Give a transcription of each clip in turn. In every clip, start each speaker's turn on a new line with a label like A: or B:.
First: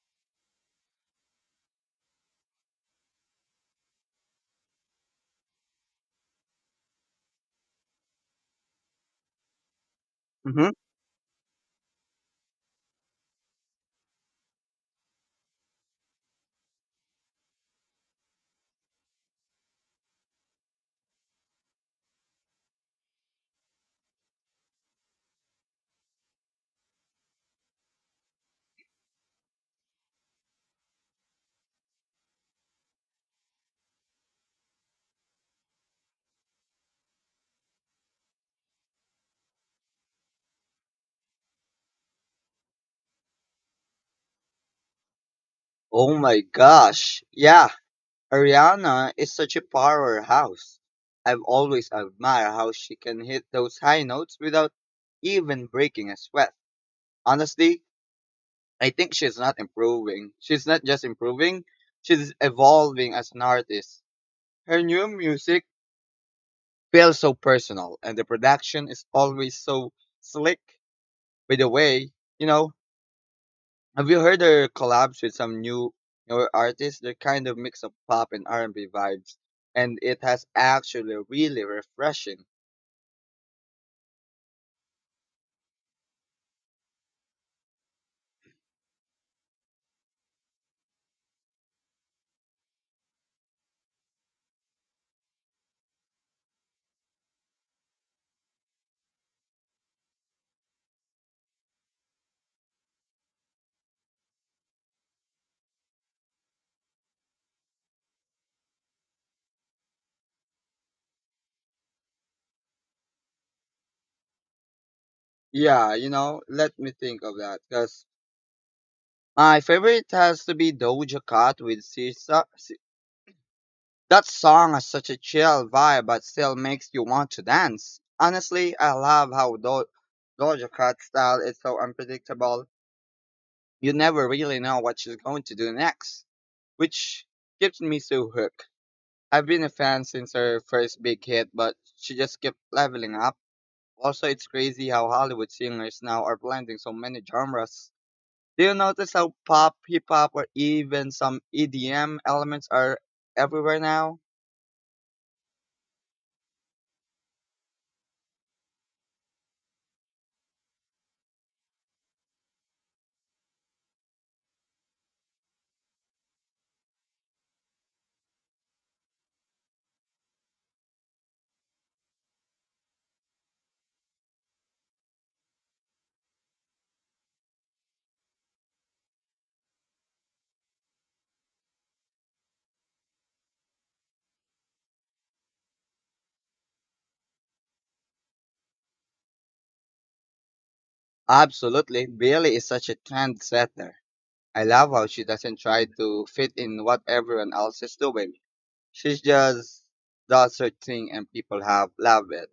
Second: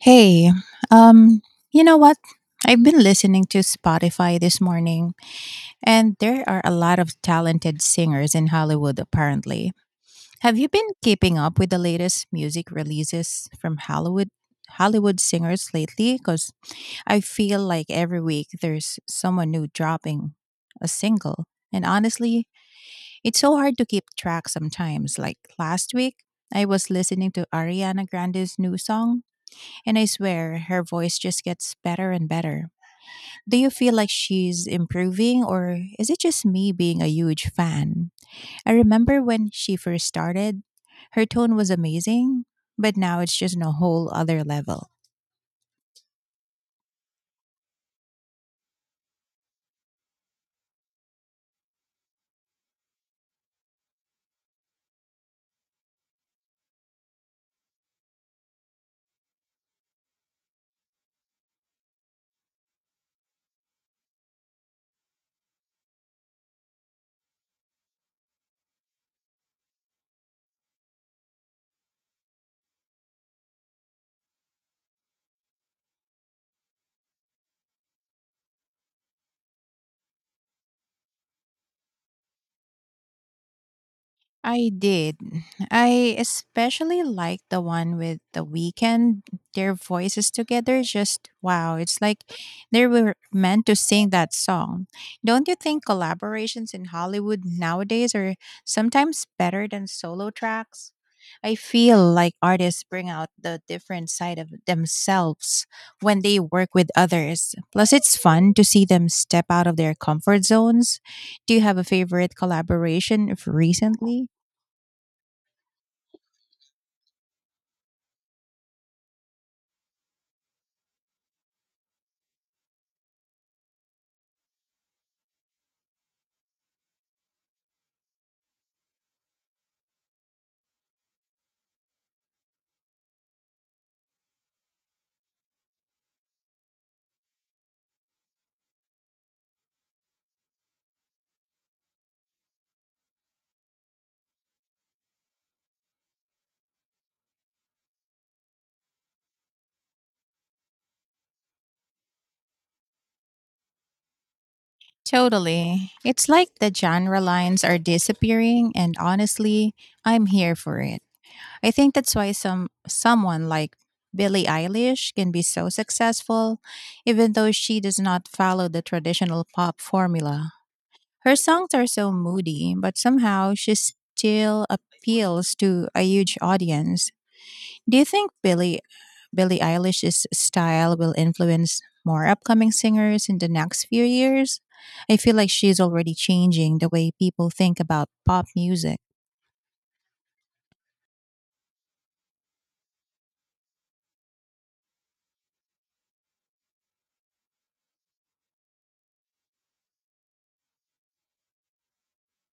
A: Hey, um, you know what? I've been listening to Spotify this morning, and there are a lot of talented singers in Hollywood, apparently. Have you
B: Hmm.
A: been keeping up with the latest music releases from Hollywood? Hollywood singers lately because I feel like every week there's someone new dropping a single. And honestly, it's so hard to keep track sometimes. Like last week, I was listening to Ariana Grande's new song and I swear, her voice just gets better and better. Do you feel like she's improving, or is it just me being a huge fan? I remember when she first started, her tone was amazing, but now it's just on a whole other level.
B: Oh my gosh. Yeah, Ariana is such a powerhouse. I've always admired how she can hit those high notes without even breaking a sweat. Honestly, I think She's not just improving, she's evolving as an artist. Her new music feels so personal, and the production is always so slick. By the way, you know, have you heard their collabs with some newer artists? They're kind of mix of pop and R and B vibes, and it has actually really refreshing.
A: I did. I especially like the one with the weekend. Their voices together just wow. It's like they were meant to sing that song. Don't you think collaborations in Hollywood nowadays are sometimes better than solo tracks? I feel like artists bring out the different side of themselves when they work with others. Plus, it's fun to see them step out of their comfort zones. Do you have a favorite collaboration of recently?
B: Yeah, you know, let me think of that because my favorite has to be Doja Cat with Sisa. That song has such a chill vibe, but still makes you want to dance. Honestly, I love how Doja Cat's style is so unpredictable. You never really know what she's going to do next, which keeps me so hooked. I've been a fan since her first big hit, but she just kept leveling up. Also, it's crazy how Hollywood singers now are blending so many genres. Do you notice how pop, hip hop, or even some EDM elements are everywhere now?
A: Totally. It's like the genre lines are disappearing and honestly, I'm here for it. I think that's why someone like Billie Eilish can be so successful even though she does not follow the traditional pop formula. Her songs are so moody, but somehow she still appeals to a huge audience. Do you think Billie Eilish's style will influence more upcoming singers in the next few years? I feel like she's already changing the way people think about pop music.
B: Absolutely. Billie is such a trendsetter. I love how she doesn't try to fit in what everyone else is doing. She just does her thing and people have love it.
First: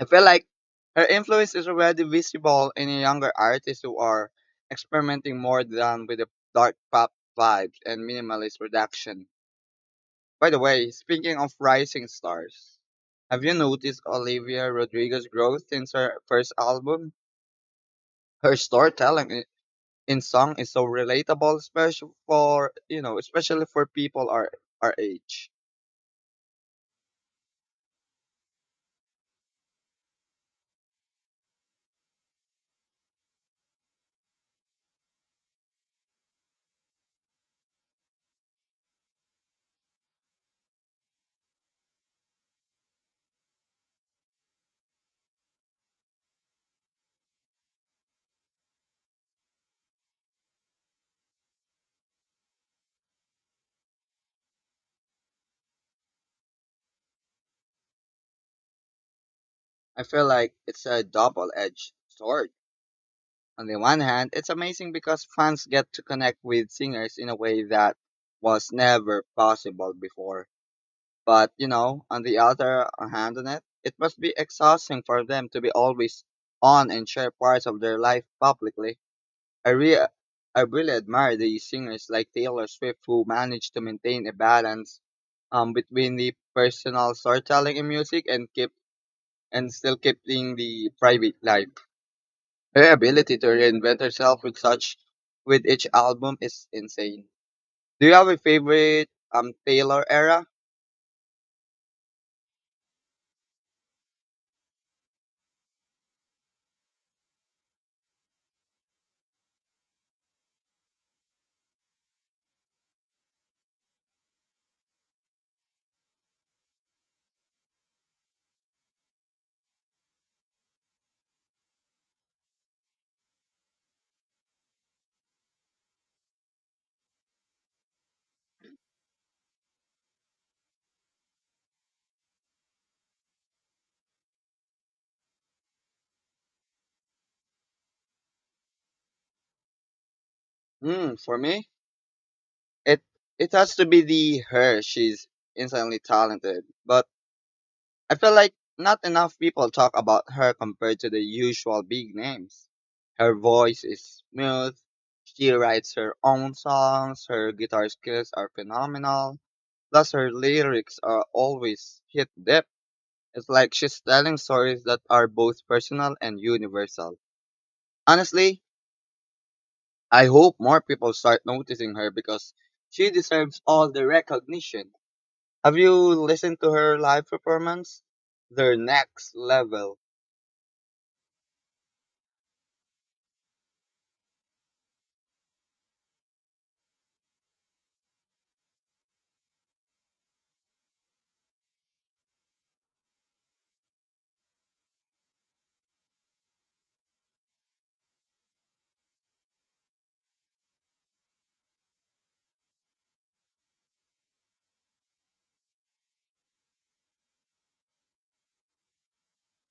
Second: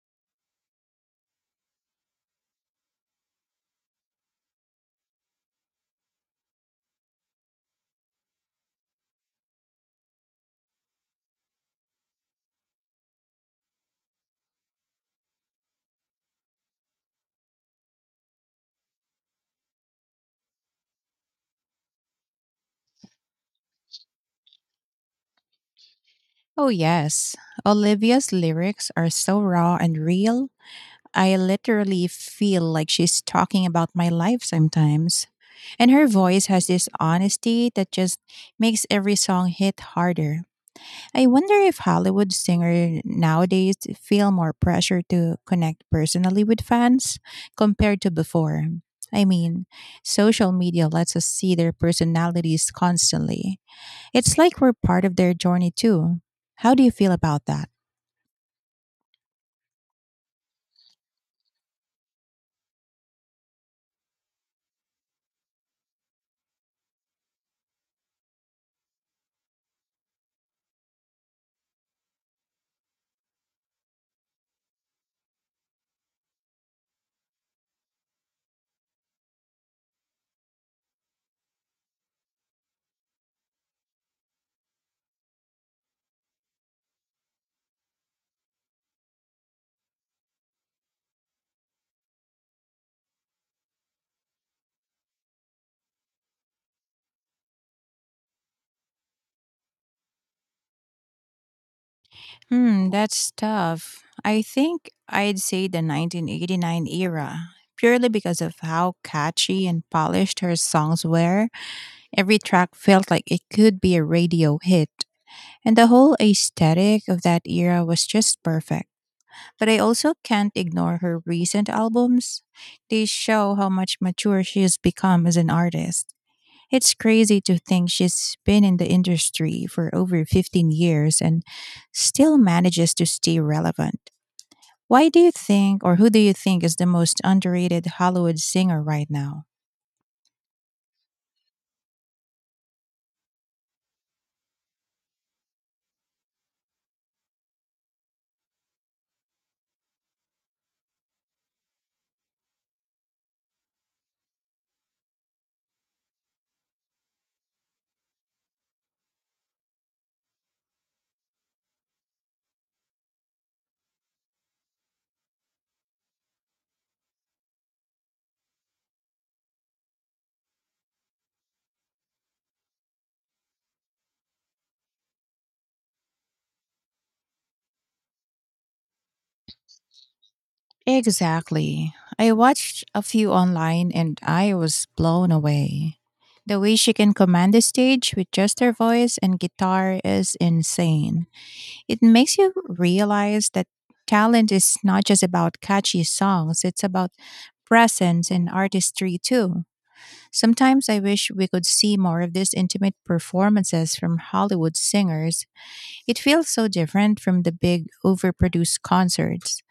B: I feel like her influence is already visible in the younger artists who are experimenting more than with the dark pop vibes and minimalist production. By the way, speaking of rising stars, have you noticed Olivia Rodrigo's growth since her first album? Her storytelling in song is so relatable, especially for especially for people our age.
A: Oh, yes. Olivia's lyrics are so raw and real, I literally feel like she's talking about my life sometimes. And her voice has this honesty that just makes every song hit harder. I wonder if Hollywood singers nowadays feel more pressure to connect personally with fans compared to before. I mean, social media lets us see their personalities constantly. It's like we're part of their journey too. How do you feel about that?
B: I feel like it's a double-edged sword. On the one hand, it's amazing because fans get to connect with singers in a way that was never possible before. But, you know, on the other hand, it must be exhausting for them to be always on and share parts of their life publicly. I, re- I really admire these singers like Taylor Swift who manage to maintain a balance between the personal storytelling in music and keep and still keeping the private life. Her ability to reinvent herself with such with each album is insane. Do you have a favorite Taylor era?
A: Hmm, that's tough. I think I'd say the 1989 era, purely because of how catchy and polished her songs were. Every track felt like it could be a radio hit. And the whole aesthetic of that era was just perfect. But I also can't ignore her recent albums. They show how much mature she has become as an artist. It's crazy to think she's been in the industry for over 15 years and still manages to stay relevant. Why do you think, or who do you think is the most underrated Hollywood singer right now?
B: Hmm, for me, it it has to be the her. She's insanely talented, but I feel like not enough people talk about her compared to the usual big names. Her voice is smooth. She writes her own songs. Her guitar skills are phenomenal. Plus, her lyrics are always hit depth. It's like she's telling stories that are both personal and universal. Honestly, I hope more people start noticing her because she deserves all the recognition. Have you listened to her live performance? They're next level.
A: Exactly. I watched a few online and I was blown away. The way she can command the stage with just her voice and guitar is insane. It makes you realize that talent is not just about catchy songs, it's about presence and artistry too. Sometimes I wish we could see more of these intimate performances from Hollywood singers. It feels so different from the big, overproduced concerts.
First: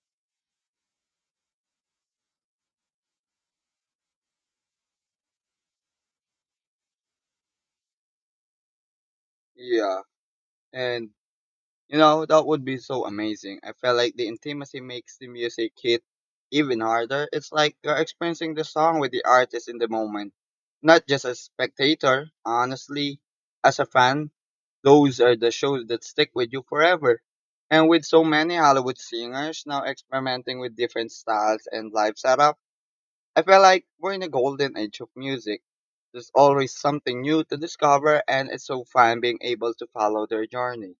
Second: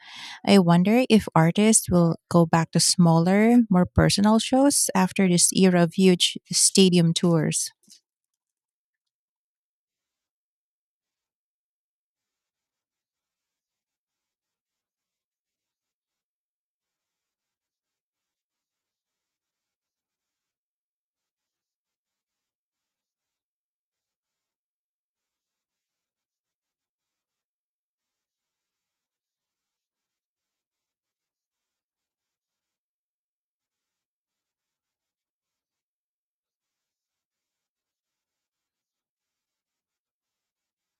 A: I wonder if artists will go back to smaller, more personal shows after this era of huge stadium tours.
B: Yeah. And that would be so amazing. I feel like the intimacy makes the music hit even harder. It's like you're experiencing the song with the artist in the moment, not just a spectator. Honestly, as a fan, those are the shows that stick with you forever. And with so many Hollywood singers now experimenting with different styles and live setup, I feel like we're in a golden age of music. There's always something new to discover, and it's so fun being able to follow their journey.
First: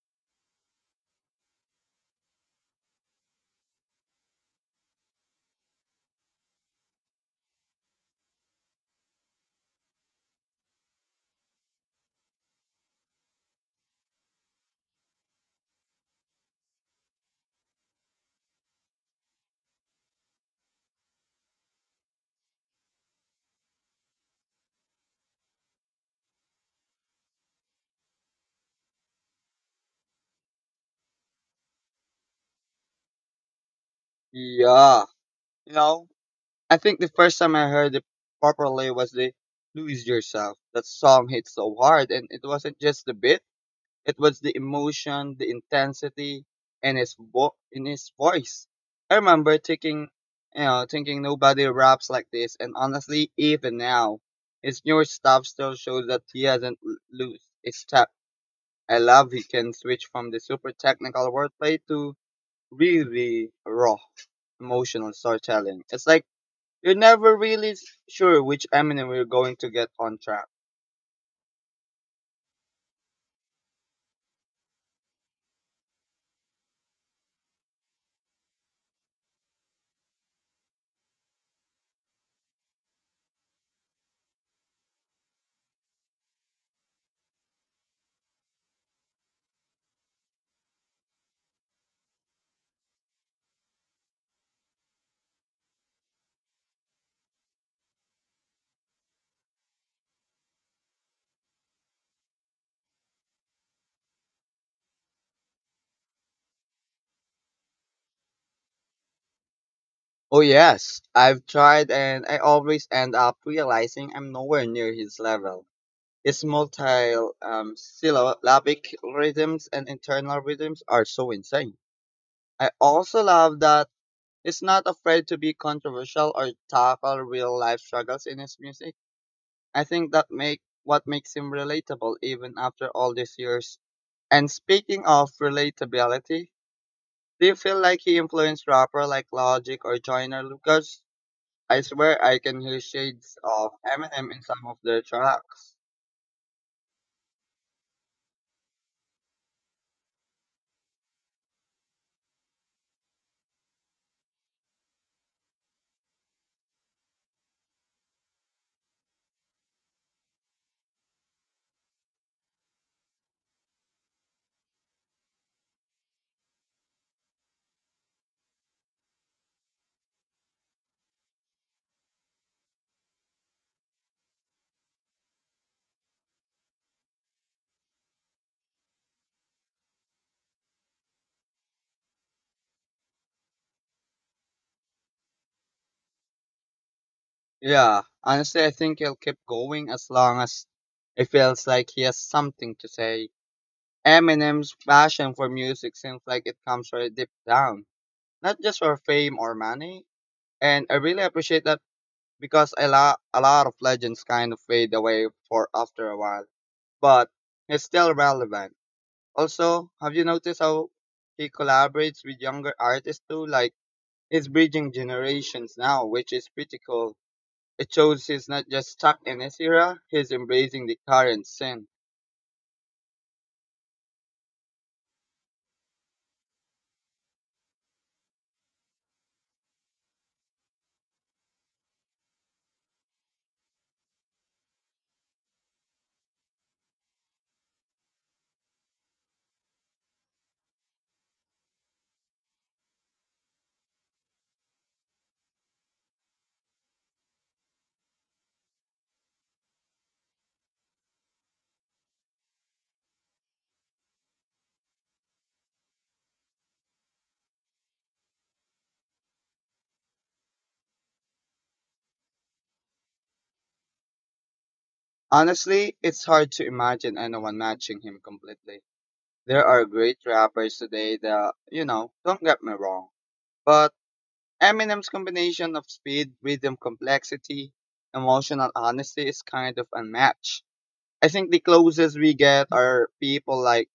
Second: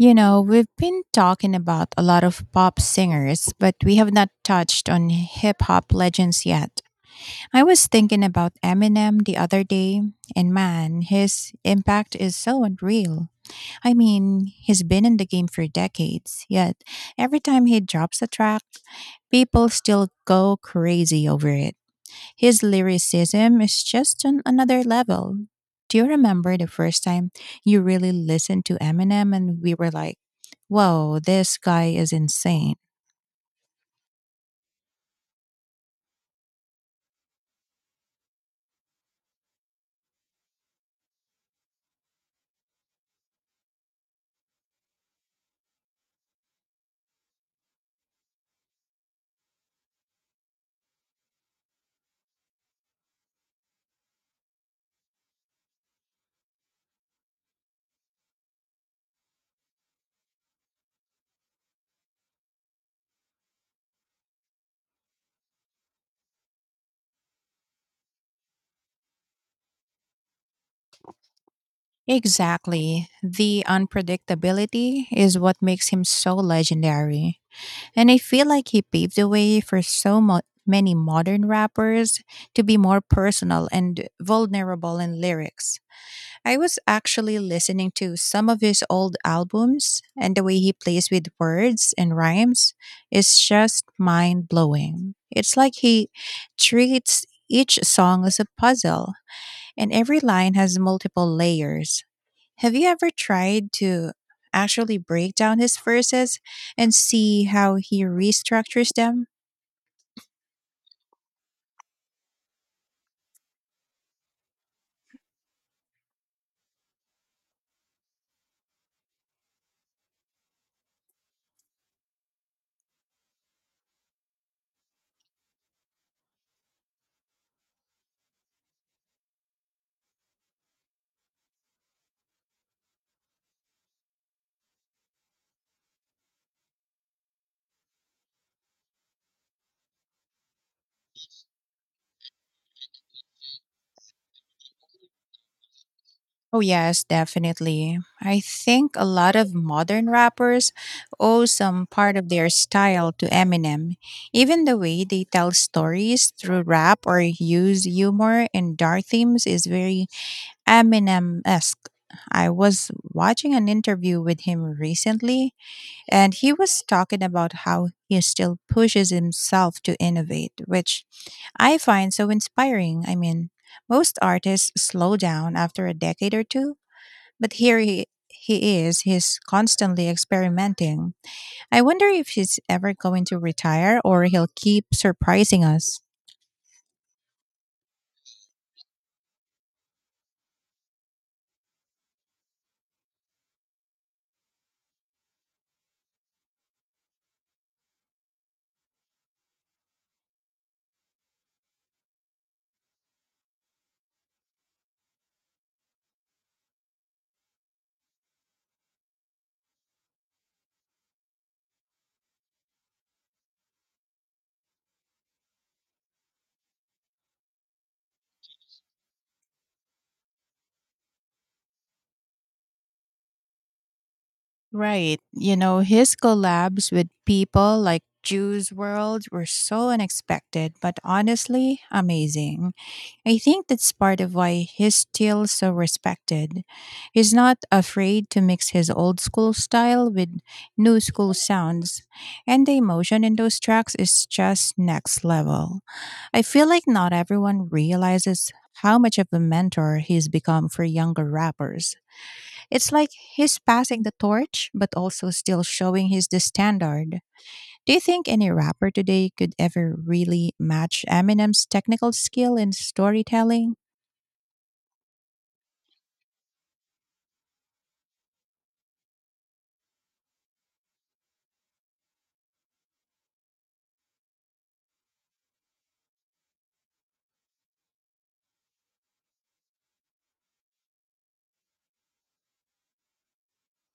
A: You know, we've been talking about a lot of pop singers, but we have not touched on hip hop legends yet. I was thinking about Eminem the other day, and man, his impact is so unreal. I mean, he's been in the game for decades, yet every time he drops a track, people still go crazy over it. His lyricism is just on another level. Do you remember the first time you really listened to Eminem and we were like, whoa, this guy is insane?
B: Yeah. You know, I think the first time I heard it properly was the Lose Yourself. That song hit so hard, and it wasn't just the beat, it was the emotion, the intensity, and in his voice. I remember thinking nobody raps like this, and honestly, even now, his newer stuff still shows that he hasn't lose a step. I love he can switch from the super technical wordplay to really raw emotional storytelling. It's like you're never really sure which Eminem you're going to get on track.
A: Exactly. The unpredictability is what makes him so legendary. And I feel like he paved the way for many modern rappers to be more personal and vulnerable in lyrics. I was actually listening to some of his old albums, and the way he plays with words and rhymes is just mind blowing. It's like he treats each song as a puzzle, and every line has multiple layers. Have you ever tried to actually break down his verses and see how he restructures them?
B: Oh yes, I've tried and I always end up realizing I'm nowhere near his level. His multi syllabic rhythms and internal rhythms are so insane. I also love that he's not afraid to be controversial or tackle real life struggles in his music. I think that make what makes him relatable even after all these years. And speaking of relatability, do you feel like he influenced rapper like Logic or Joyner Lucas? I swear I can hear shades of Eminem in some of their tracks.
A: Oh, yes, definitely. I think a lot of modern rappers owe some part of their style to Eminem. Even the way they tell stories through rap or use humor and dark themes is very Eminem esque. I was watching an interview with him recently, and he was talking about how he still pushes himself to innovate, which I find so inspiring. I mean, most artists slow down after a decade or two, but here he's constantly experimenting. I wonder if he's ever going to retire or he'll keep surprising us.
B: Yeah, honestly, I think he'll keep going as long as it feels like he has something to say. Eminem's passion for music seems like it comes very deep down, not just for fame or money. And I really appreciate that because a lot of legends kind of fade away for after a while, but he's still relevant. Also, have you noticed how he collaborates with younger artists too? Like, he's bridging generations now, which is pretty cool. It shows he's not just stuck in his era, he's embracing the current scene.
A: Right. You know, his collabs with people like Juice World were so unexpected, but honestly, amazing. I think that's part of why he's still so respected. He's not afraid to mix his old school style with new school sounds, and the emotion in those tracks is just next level. I feel like not everyone realizes how much of a mentor he's become for younger rappers. It's like he's passing the torch, but also still showing he's the standard. Do you think any rapper today could ever really match Eminem's technical skill in storytelling?
B: Honestly, it's hard to imagine anyone matching him completely. There are great rappers today that, you know, don't get me wrong, but Eminem's combination of speed, rhythm, complexity, emotional honesty is kind of unmatched. I think the closest we get are people like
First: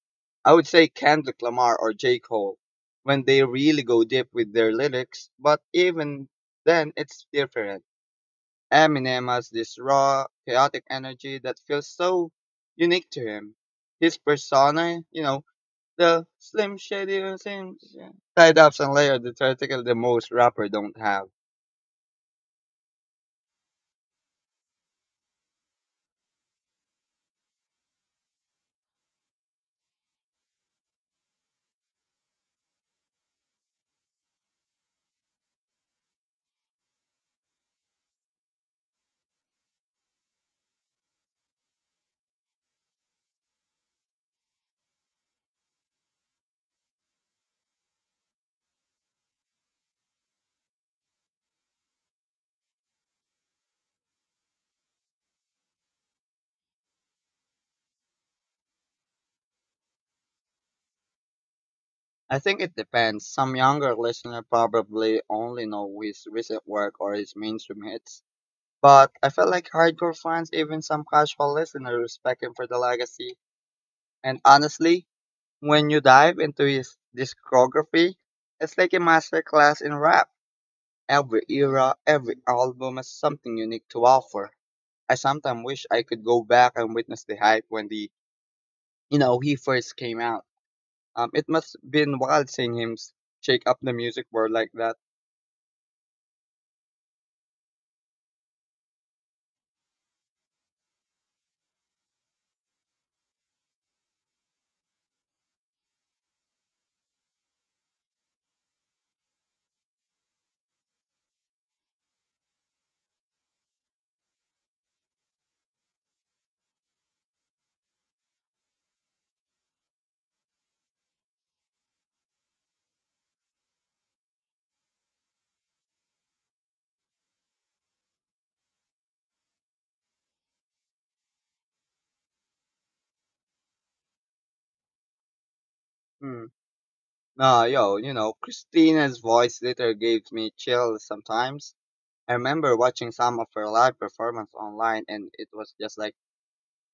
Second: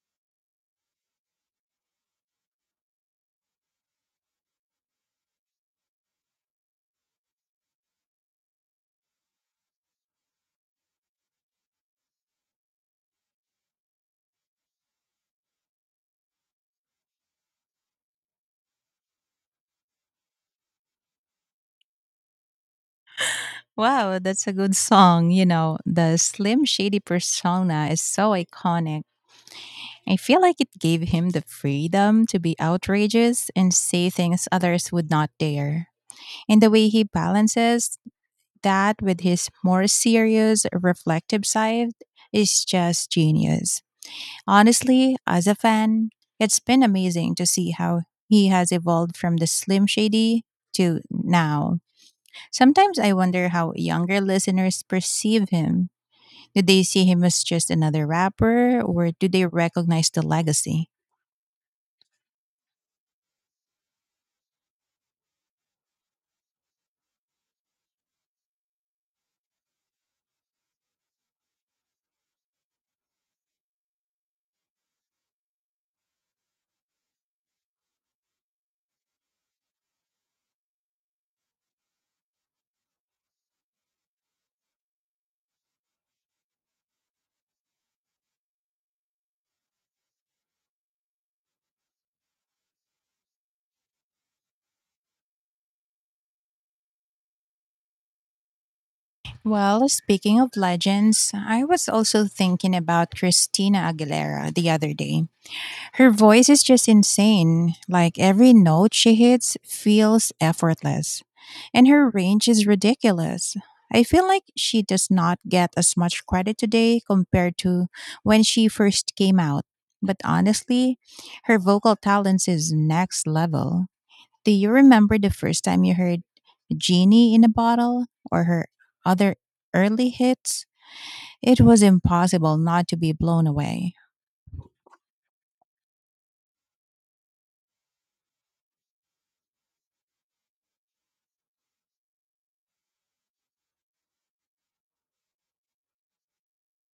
B: I would say Kendrick Lamar or J. Cole when they really go deep with their lyrics, but even then it's different. Eminem has this raw, chaotic energy that feels so unique to him. His persona, you know, the slim shady slim tied ups and layered the theoretical the most rapper don't have.
A: Wow, that's a good song. You know, the Slim Shady persona is so iconic. I feel like it gave him the freedom to be outrageous and say things others would not dare. And the way he balances that with his more serious, reflective side is just genius. Honestly, as a fan, it's been amazing to see how he has evolved from the Slim Shady to now. Sometimes I wonder how younger listeners perceive him. Did they see him as just another rapper, or do they recognize the legacy?
B: I think it depends. Some younger listener probably only know his recent work or his mainstream hits. But I felt like hardcore fans, even some casual listeners, respect him for the legacy. And honestly, when you dive into his discography, it's like a masterclass in rap. Every era, every album has something unique to offer. I sometimes wish I could go back and witness the hype when the you know he first came out. It must been wild seeing him shake up the music world like that.
A: Well, speaking of legends, I was also thinking about Christina Aguilera the other day. Her voice is just insane. Like every note she hits feels effortless, and her range is ridiculous. I feel like she does not get as much credit today compared to when she first came out. But honestly, her vocal talents is next level. Do you remember the first time you heard Genie in a Bottle or her other early hits? It was impossible not to be blown away.
B: Hmm. Nah, yo, you know, Christina's voice later gave me chills sometimes. I remember watching some of her live performance online and it was just like,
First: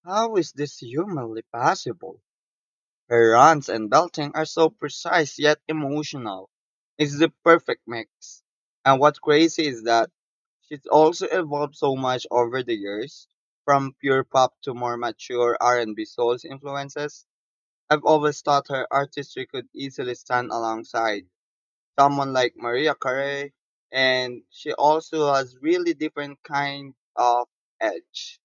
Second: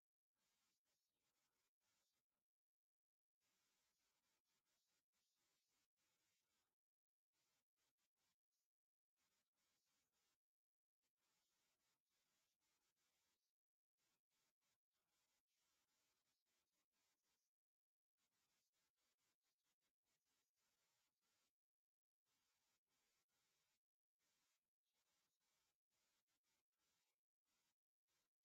B: how is this humanly possible? Her runs and belting are so precise yet emotional. It's the perfect mix. And what's crazy is that she's also evolved so much over the years, from pure pop to more mature R&B soul influences. I've always thought her artistry could easily stand alongside someone like Maria Carey, and she also has really different kind of edge.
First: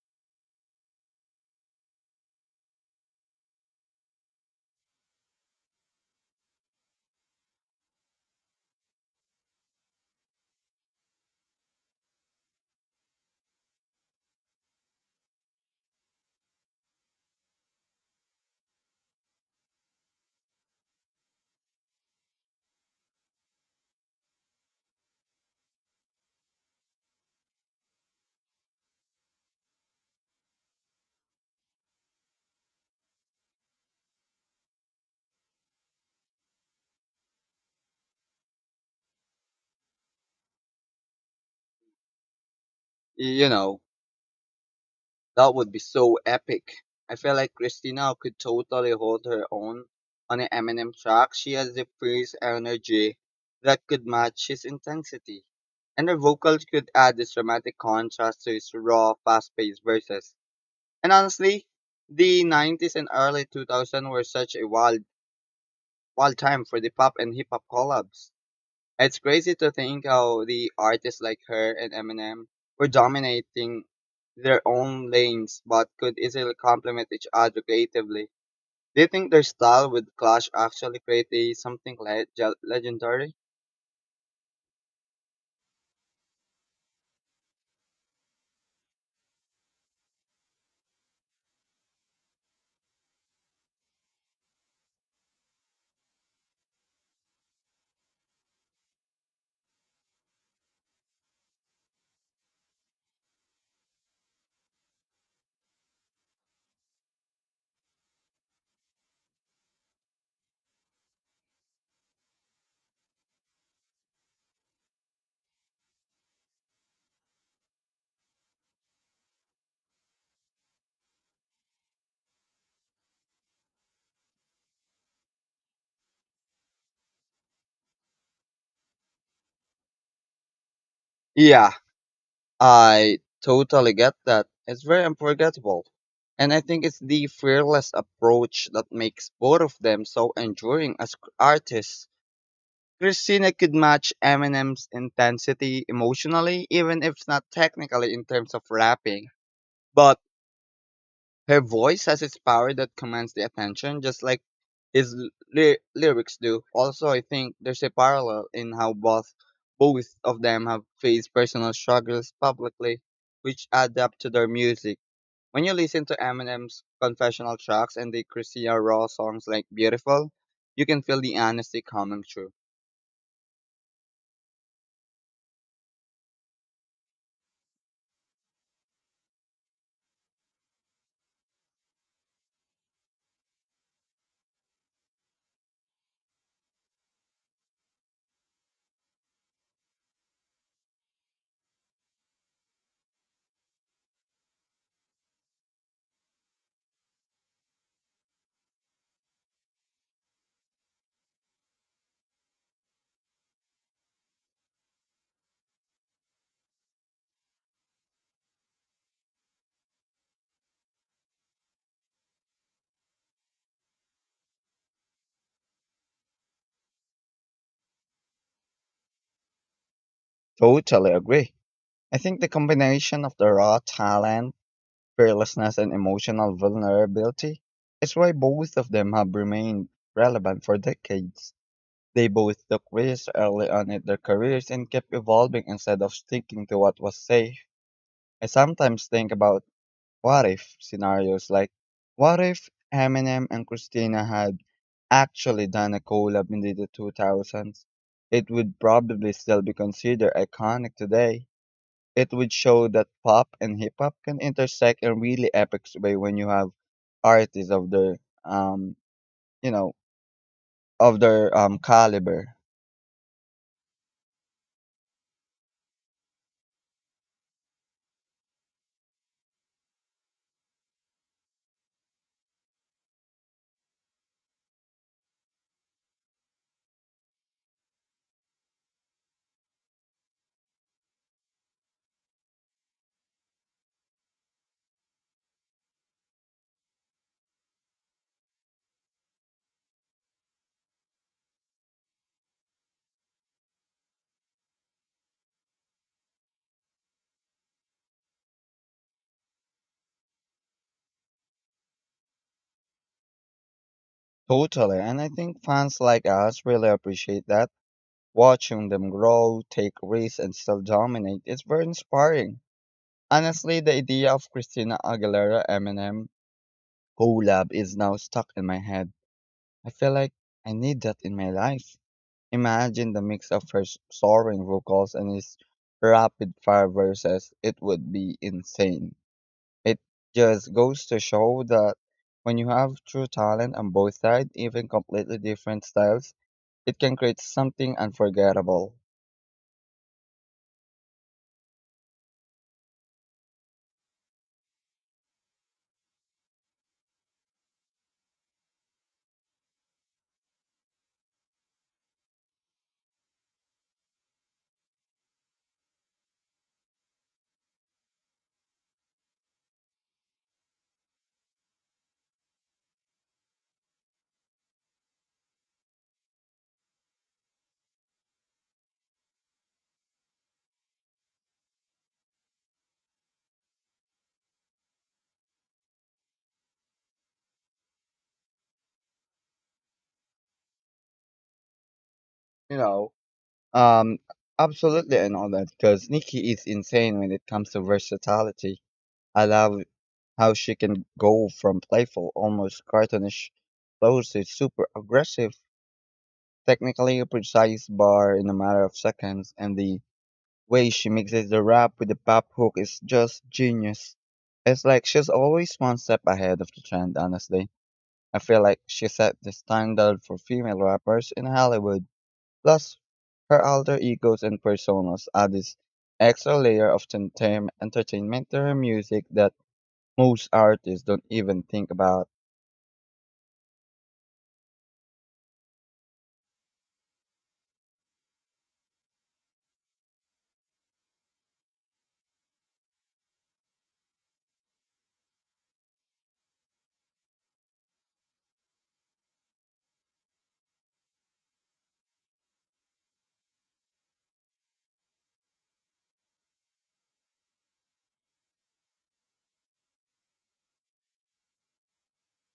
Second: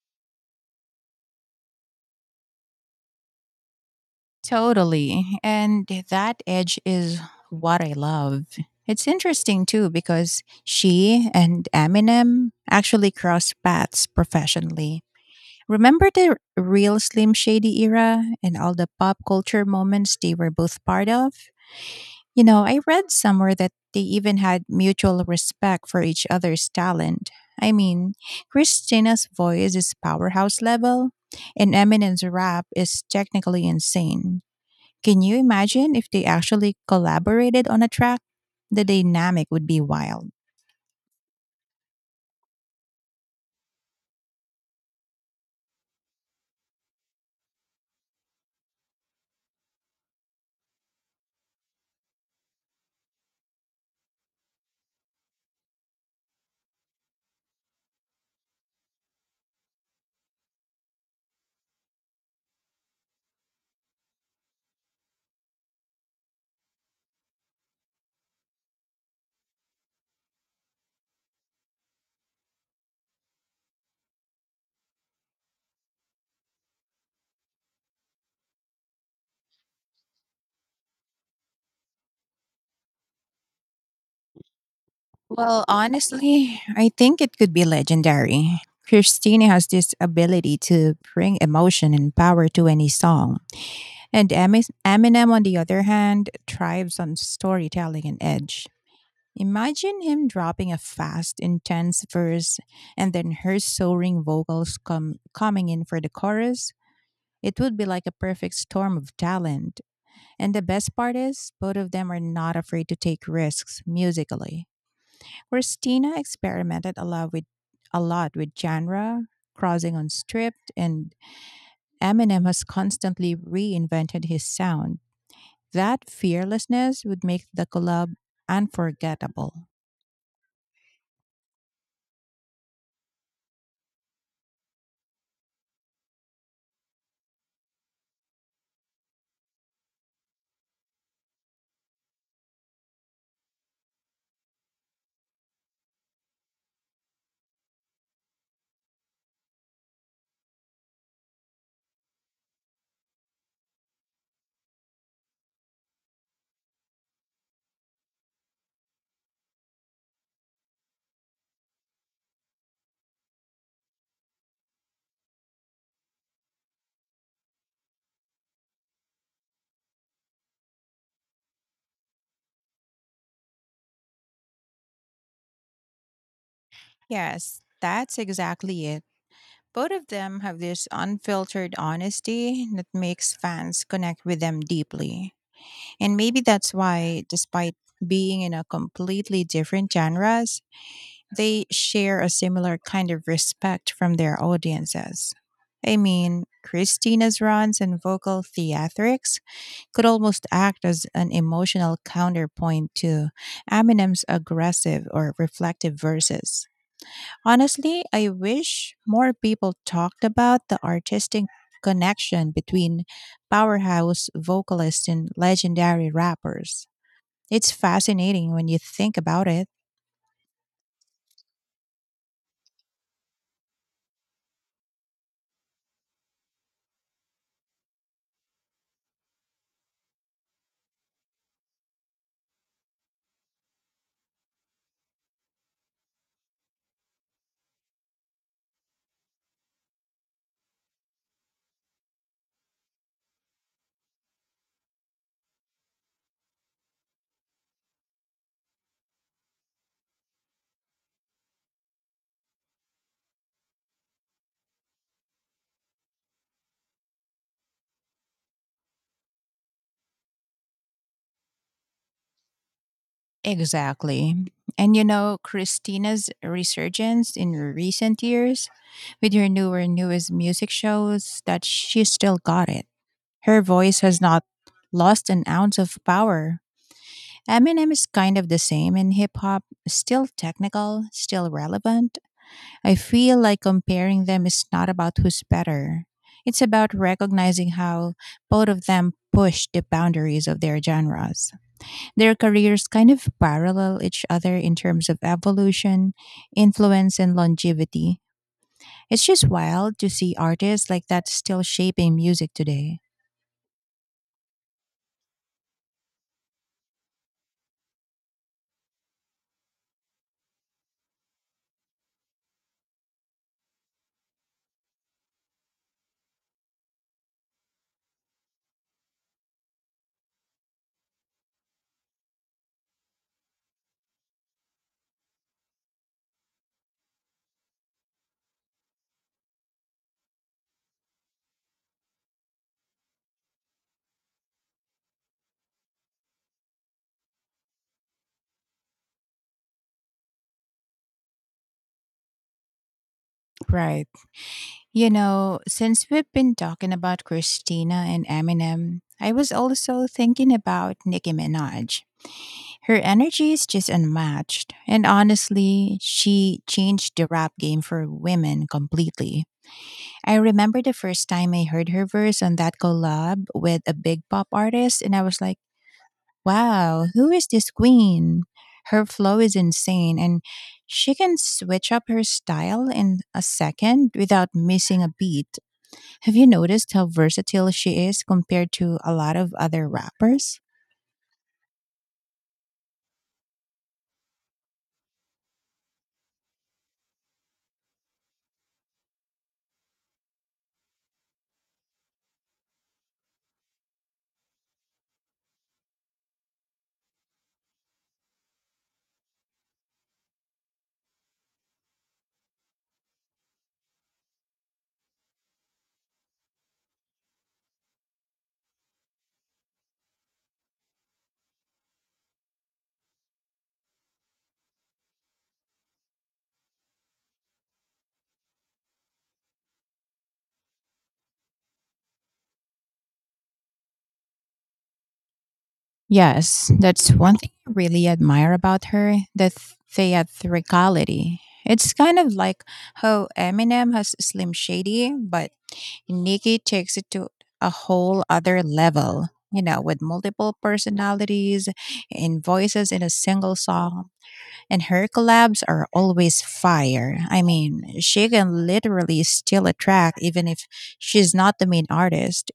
A: Totally. And that edge is what I love. It's interesting too because she and Eminem actually crossed paths professionally. Remember the real Slim Shady era and all the pop culture moments they were both part of? You know, I read somewhere that they even had mutual respect for each other's talent. I mean, Christina's voice is powerhouse level, and Eminem's rap is technically insane. Can you imagine if they actually collaborated on a track? The dynamic would be wild.
B: You know, that would be so epic. I feel like Christina could totally hold her own on an Eminem track. She has the fierce energy that could match his intensity, and her vocals could add this dramatic contrast to his raw, fast-paced verses. And honestly, the 90s and early 2000s were such a wild time for the pop and hip hop collabs. It's crazy to think how the artists like her and Eminem were dominating their own lanes but could easily complement each other creatively. Do you think their style would clash actually create a something legendary?
A: Well, honestly, I think it could be legendary. Christina has this ability to bring emotion and power to any song. And Eminem, on the other hand, thrives on storytelling and edge. Imagine him dropping a fast, intense verse and then her soaring vocals coming in for the chorus. It would be like a perfect storm of talent. And the best part is, both of them are not afraid to take risks musically. Christina experimented a lot with genre, crossing on stripped, and Eminem has constantly reinvented his sound. That fearlessness would make the collab unforgettable.
B: Yeah, I totally get that. It's very unforgettable. And I think it's the fearless approach that makes both of them so enduring as artists. Christina could match Eminem's intensity emotionally, even if not technically in terms of rapping. But her voice has its power that commands the attention, just like his lyrics do. Also, I think there's a parallel in how both of them have faced personal struggles publicly, which add up to their music. When you listen to Eminem's confessional tracks and the Christina Raw songs like Beautiful, you can feel the honesty coming through.
A: Yes, that's exactly it. Both of them have this unfiltered honesty that makes fans connect with them deeply. And maybe that's why, despite being in a completely different genres, they share a similar kind of respect from their audiences. I mean, Christina's runs and vocal theatrics could almost act as an emotional counterpoint to Eminem's aggressive or reflective verses. Honestly, I wish more people talked about the artistic connection between powerhouse vocalists and legendary rappers. It's fascinating when you think about it.
B: Totally agree. I think the combination of the raw talent, fearlessness, and emotional vulnerability is why both of them have remained relevant for decades. They both took risks early on in their careers and kept evolving instead of sticking to what was safe. I sometimes think about what if scenarios like what if Eminem and Christina had actually done a collab in the 2000s? It would probably still be considered iconic today. It would show that pop and hip hop can intersect in really epic way when you have artists of their um you know caliber.
A: Exactly. And you know, Christina's resurgence in recent years with her newer newest music shows that she still got it. Her voice has not lost an ounce of power. Eminem is kind of the same in hip hop, still technical, still relevant. I feel like comparing them is not about who's better. It's about recognizing how both of them push the boundaries of their genres. Their careers kind of parallel each other in terms of evolution, influence, and longevity. It's just wild to see artists like that still shaping music today.
B: Totally, and I think fans like us really appreciate that. Watching them grow, take risks, and still dominate is very inspiring. Honestly, the idea of Christina Aguilera Eminem collab is now stuck in my head. I feel like I need that in my life. Imagine the mix of her soaring vocals and his rapid fire verses. It would be insane. It just goes to show that when you have true talent on both sides, even completely different styles, it can create something unforgettable.
A: Right. You know, since we've been talking about Christina and Eminem, I was also thinking about Nicki Minaj. Her energy is just unmatched. And honestly, she changed the rap game for women completely. I remember the first time I heard her verse on that collab with a big pop artist, and I was like, wow, who is this queen? Her flow is insane, and she can switch up her style in a second without missing a beat. Have you noticed how versatile she is compared to a lot of other rappers?
B: You know, um, absolutely and all that, because Nikki is insane when it comes to versatility. I love how she can go from playful, almost cartoonish, close to super aggressive technically a precise bar in a matter of seconds, and the way she mixes the rap with the pop hook is just genius. It's like she's always one step ahead of the trend, honestly. I feel like she set the standard for female rappers in Hollywood. Plus, her alter egos and personas add this extra layer of entertainment to her music that most artists don't even think about.
A: Yes, that's one thing I really admire about her, the theatricality. It's kind of like how Eminem has Slim Shady, but Nicki takes it to a whole other level, you know, with multiple personalities and voices in a single song. And her collabs are always fire. I mean, she can literally steal a track even if she's not the main artist.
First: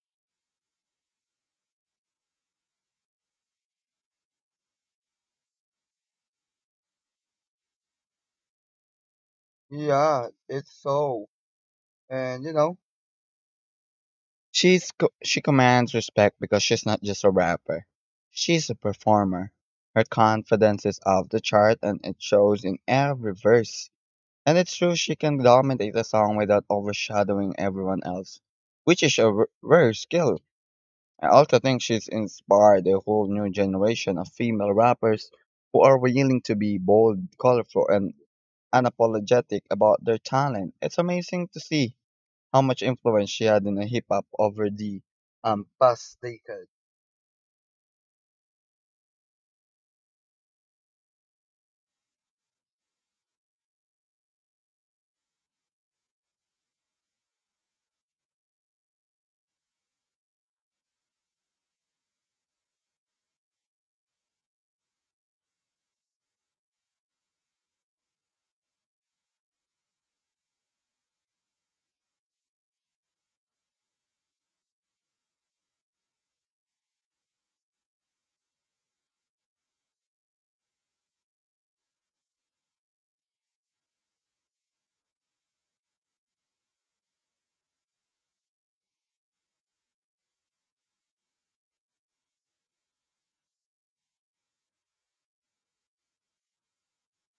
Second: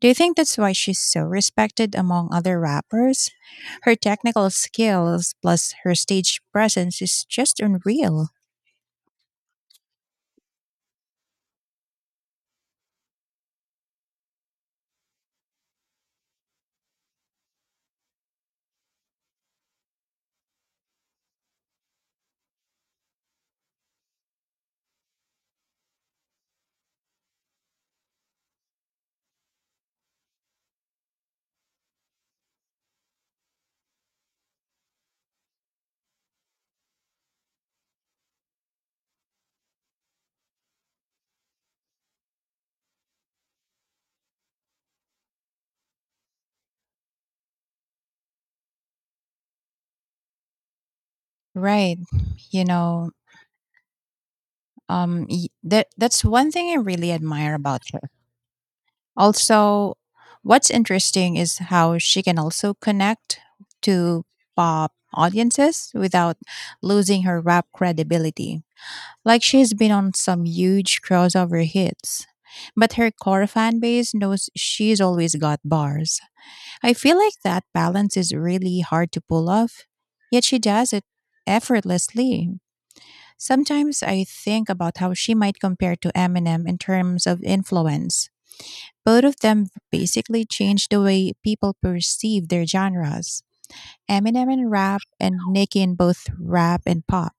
A: Do you think that's why she's so respected among other rappers? Her technical skills plus her stage presence is just unreal.
B: Yeah, it's so. And you know, she commands respect because she's not just a rapper. She's a performer. Her confidence is off the chart and it shows in every verse. And it's true she can dominate a song without overshadowing everyone else, which is a rare skill. I also think she's inspired a whole new generation of female rappers who are willing to be bold, colorful, and unapologetic about their talent. It's amazing to see how much influence she had in the hip hop over the past decade.
A: Right. You know, that's one thing I really admire about her. Also, what's interesting is how she can also connect to pop audiences without losing her rap credibility. Like she's been on some huge crossover hits. But her core fan base knows she's always got bars. I feel like that balance is really hard to pull off, yet she does it effortlessly. Sometimes I think about how she might compare to Eminem in terms of influence. Both of them basically changed the way people perceive their genres. Eminem in rap and Nicki in both rap and pop.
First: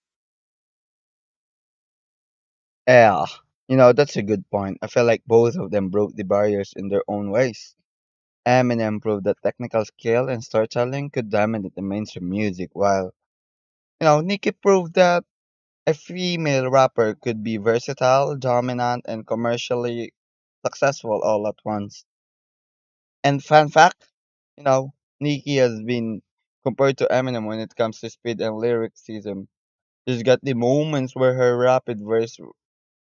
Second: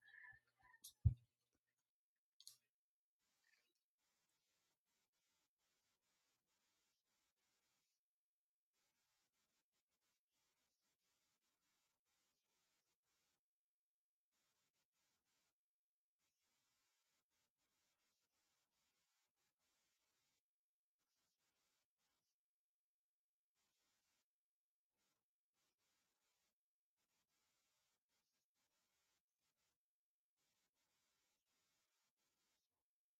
B: Yeah, you know that's a good point. I feel like both of them broke the barriers in their own ways. Eminem proved that technical skill and storytelling could dominate the mainstream music, while you know Nicki proved that a female rapper could be versatile, dominant, and commercially successful all at once. And fun fact, you know, Nicki has been compared to Eminem when it comes to speed and lyricism. She's got the moments where her rapid verse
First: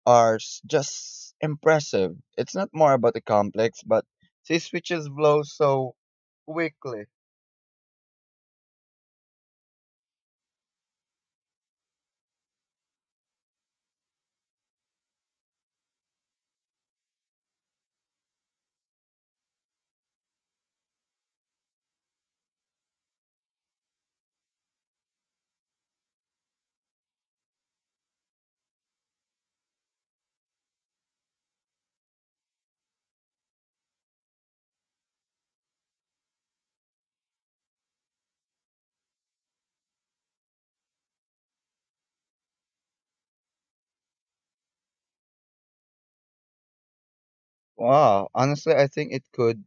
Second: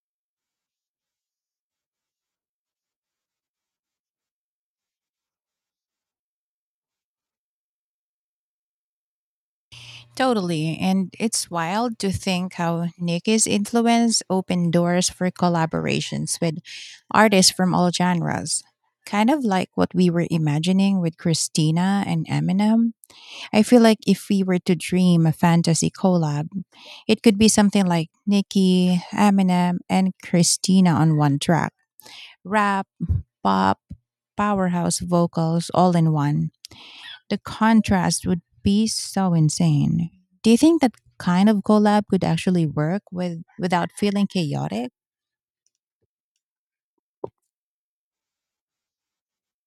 B: just impressive. It's not more about the complex, but she switches flows so quickly.
A: Totally. And it's wild to think how Nicky's influence opened doors for collaborations with artists from all genres. Kind of like what we were imagining with Christina and Eminem. I feel like if we were to dream a fantasy collab, it could be something like Nicki, Eminem, and Christina on one track. Rap, pop, powerhouse vocals all in one. The contrast would be so insane. Do you think that kind of collab could actually work with without feeling chaotic?
B: Wow, honestly, I think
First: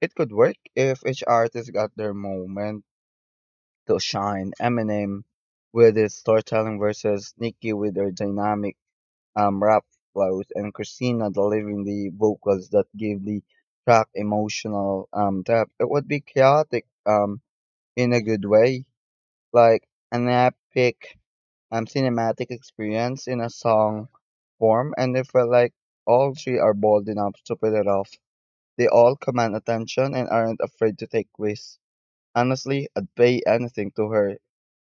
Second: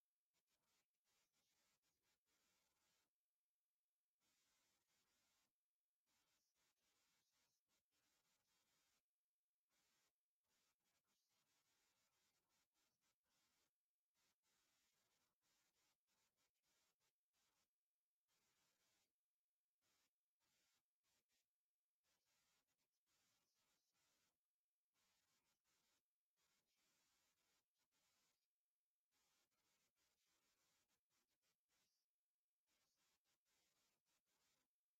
B: it could work if each artist got their moment to shine. Eminem with his storytelling versus Nicki with her dynamic rap flows, and Christina delivering the vocals that give the track emotional depth. It would be chaotic in a good way like an epic, cinematic experience in a song form, and I felt like all three are bold enough to pull it off. They all command attention and aren't afraid to take risks. Honestly, I'd pay anything to hear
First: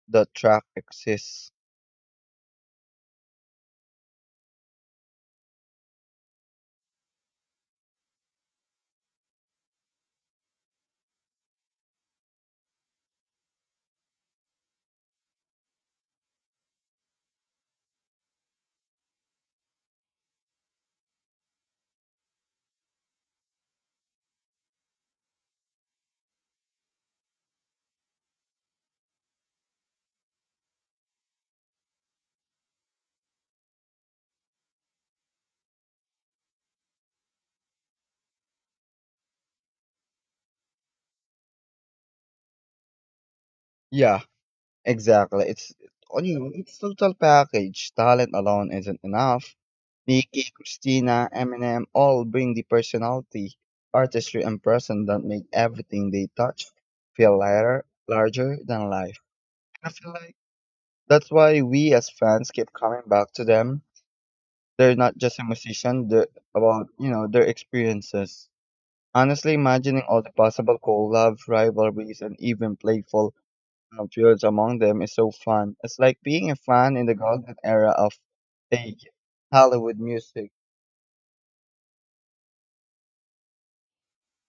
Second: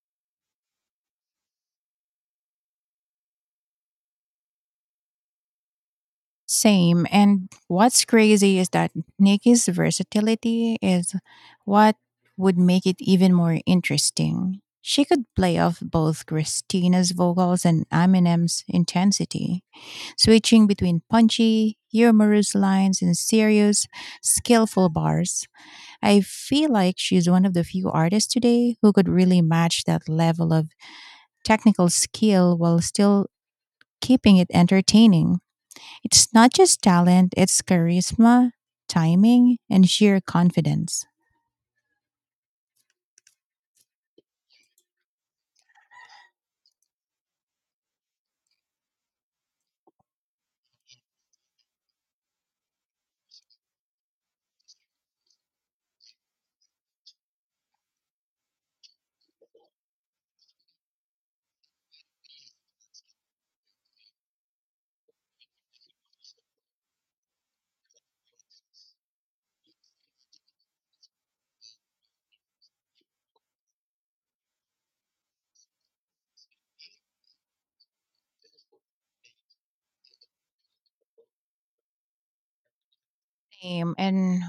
B: the track exists.
A: Same. And what's crazy is that Nikki's versatility is what would make it even more interesting. She could play off both Christina's vocals and Eminem's intensity, switching between punchy, humorous lines and serious, skillful bars. I feel like she's one of the few artists today who could really match that level of technical skill while still keeping it entertaining. It's not just talent, it's charisma, timing, and sheer confidence.
B: Yeah. Exactly. It's on you. It's total package. Talent alone isn't enough. Nicki, Christina, Eminem all bring the personality, artistry, and person that make everything they touch feel lighter, larger than life. I feel like that's why we as fans keep coming back to them. They're not just a musician. They're about you know their experiences. Honestly, imagining all the possible collab rivalries and even playful of fields among them is so fun. It's like being a fan in the golden era of fake Hollywood music.
A: Same. And,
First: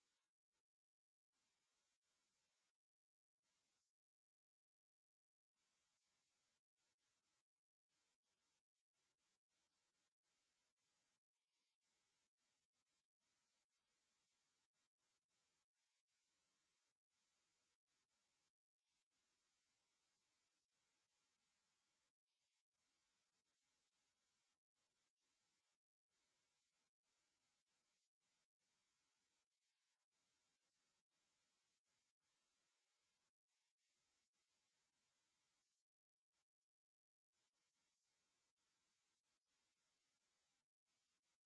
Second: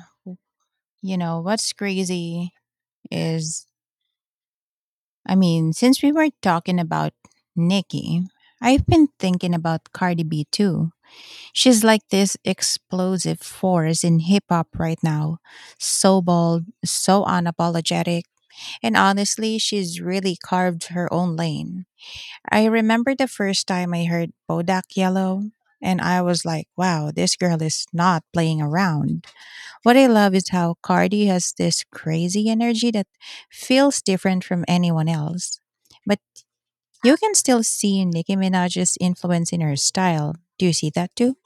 A: you know, what's crazy is, I mean, since we were talking about Nikki, I've been thinking about Cardi B too. She's like this explosive force in hip hop right now. So bold, so unapologetic, and honestly, she's really carved her own lane. I remember the first time I heard Bodak Yellow, and I was like, wow, this girl is not playing around. What I love is how Cardi has this crazy energy that feels different from anyone else. But you can still see Nicki Minaj's influence in her style. Do you see that too?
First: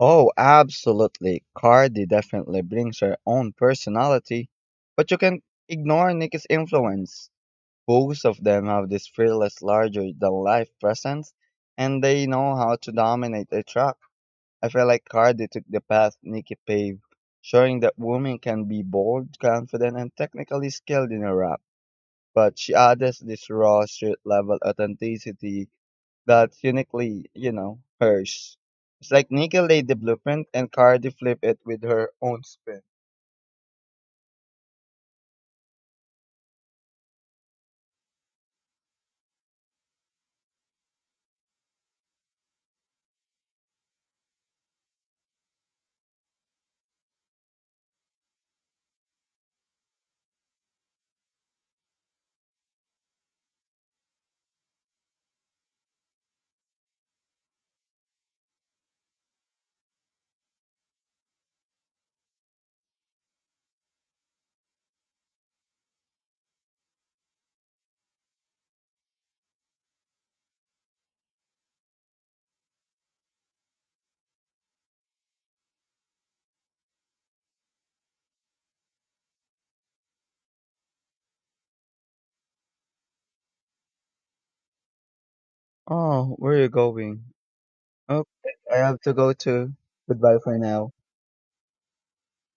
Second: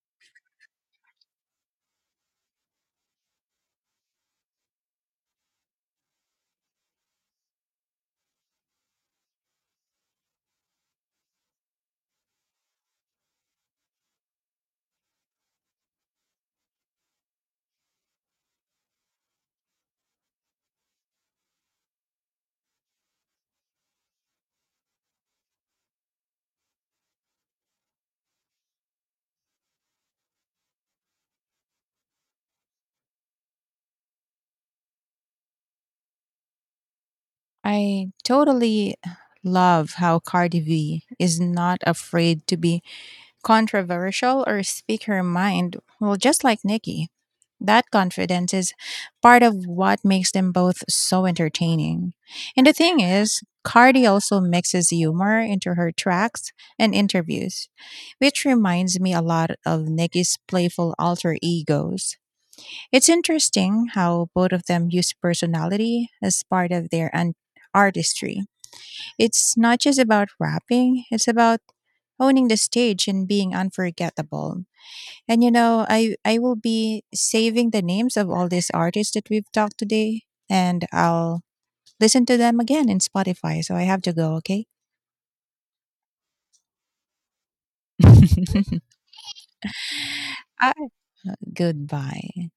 B: Oh, absolutely. Cardi definitely brings her own personality, but you can ignore Nicki's influence. Both of them have this fearless, larger than life presence, and they know how to dominate a track. I feel like Cardi took the path Nicki paved, showing that women can be bold, confident, and technically skilled in a rap, but she adds this raw street level authenticity that's uniquely, you know, hers. It's like Nika laid the blueprint and Cardi flipped it with her own spin.
A: I totally love how Cardi B is not afraid to be controversial or speak her mind, well, just like Nikki. That confidence is part of what makes them both so entertaining. And the thing is, Cardi also mixes humor into her tracks and interviews, which reminds me a lot of Nikki's playful alter egos. It's interesting how both of them use personality as part of their artistry. It's not just about rapping, it's about owning the stage and being unforgettable. And you know, I will be saving the names of all these artists that we've talked today and I'll listen to them again in Spotify. So I have to go, okay?
B: Oh, where are you going? Okay, I have to go too. Goodbye for
A: Ah,
B: now.
A: goodbye.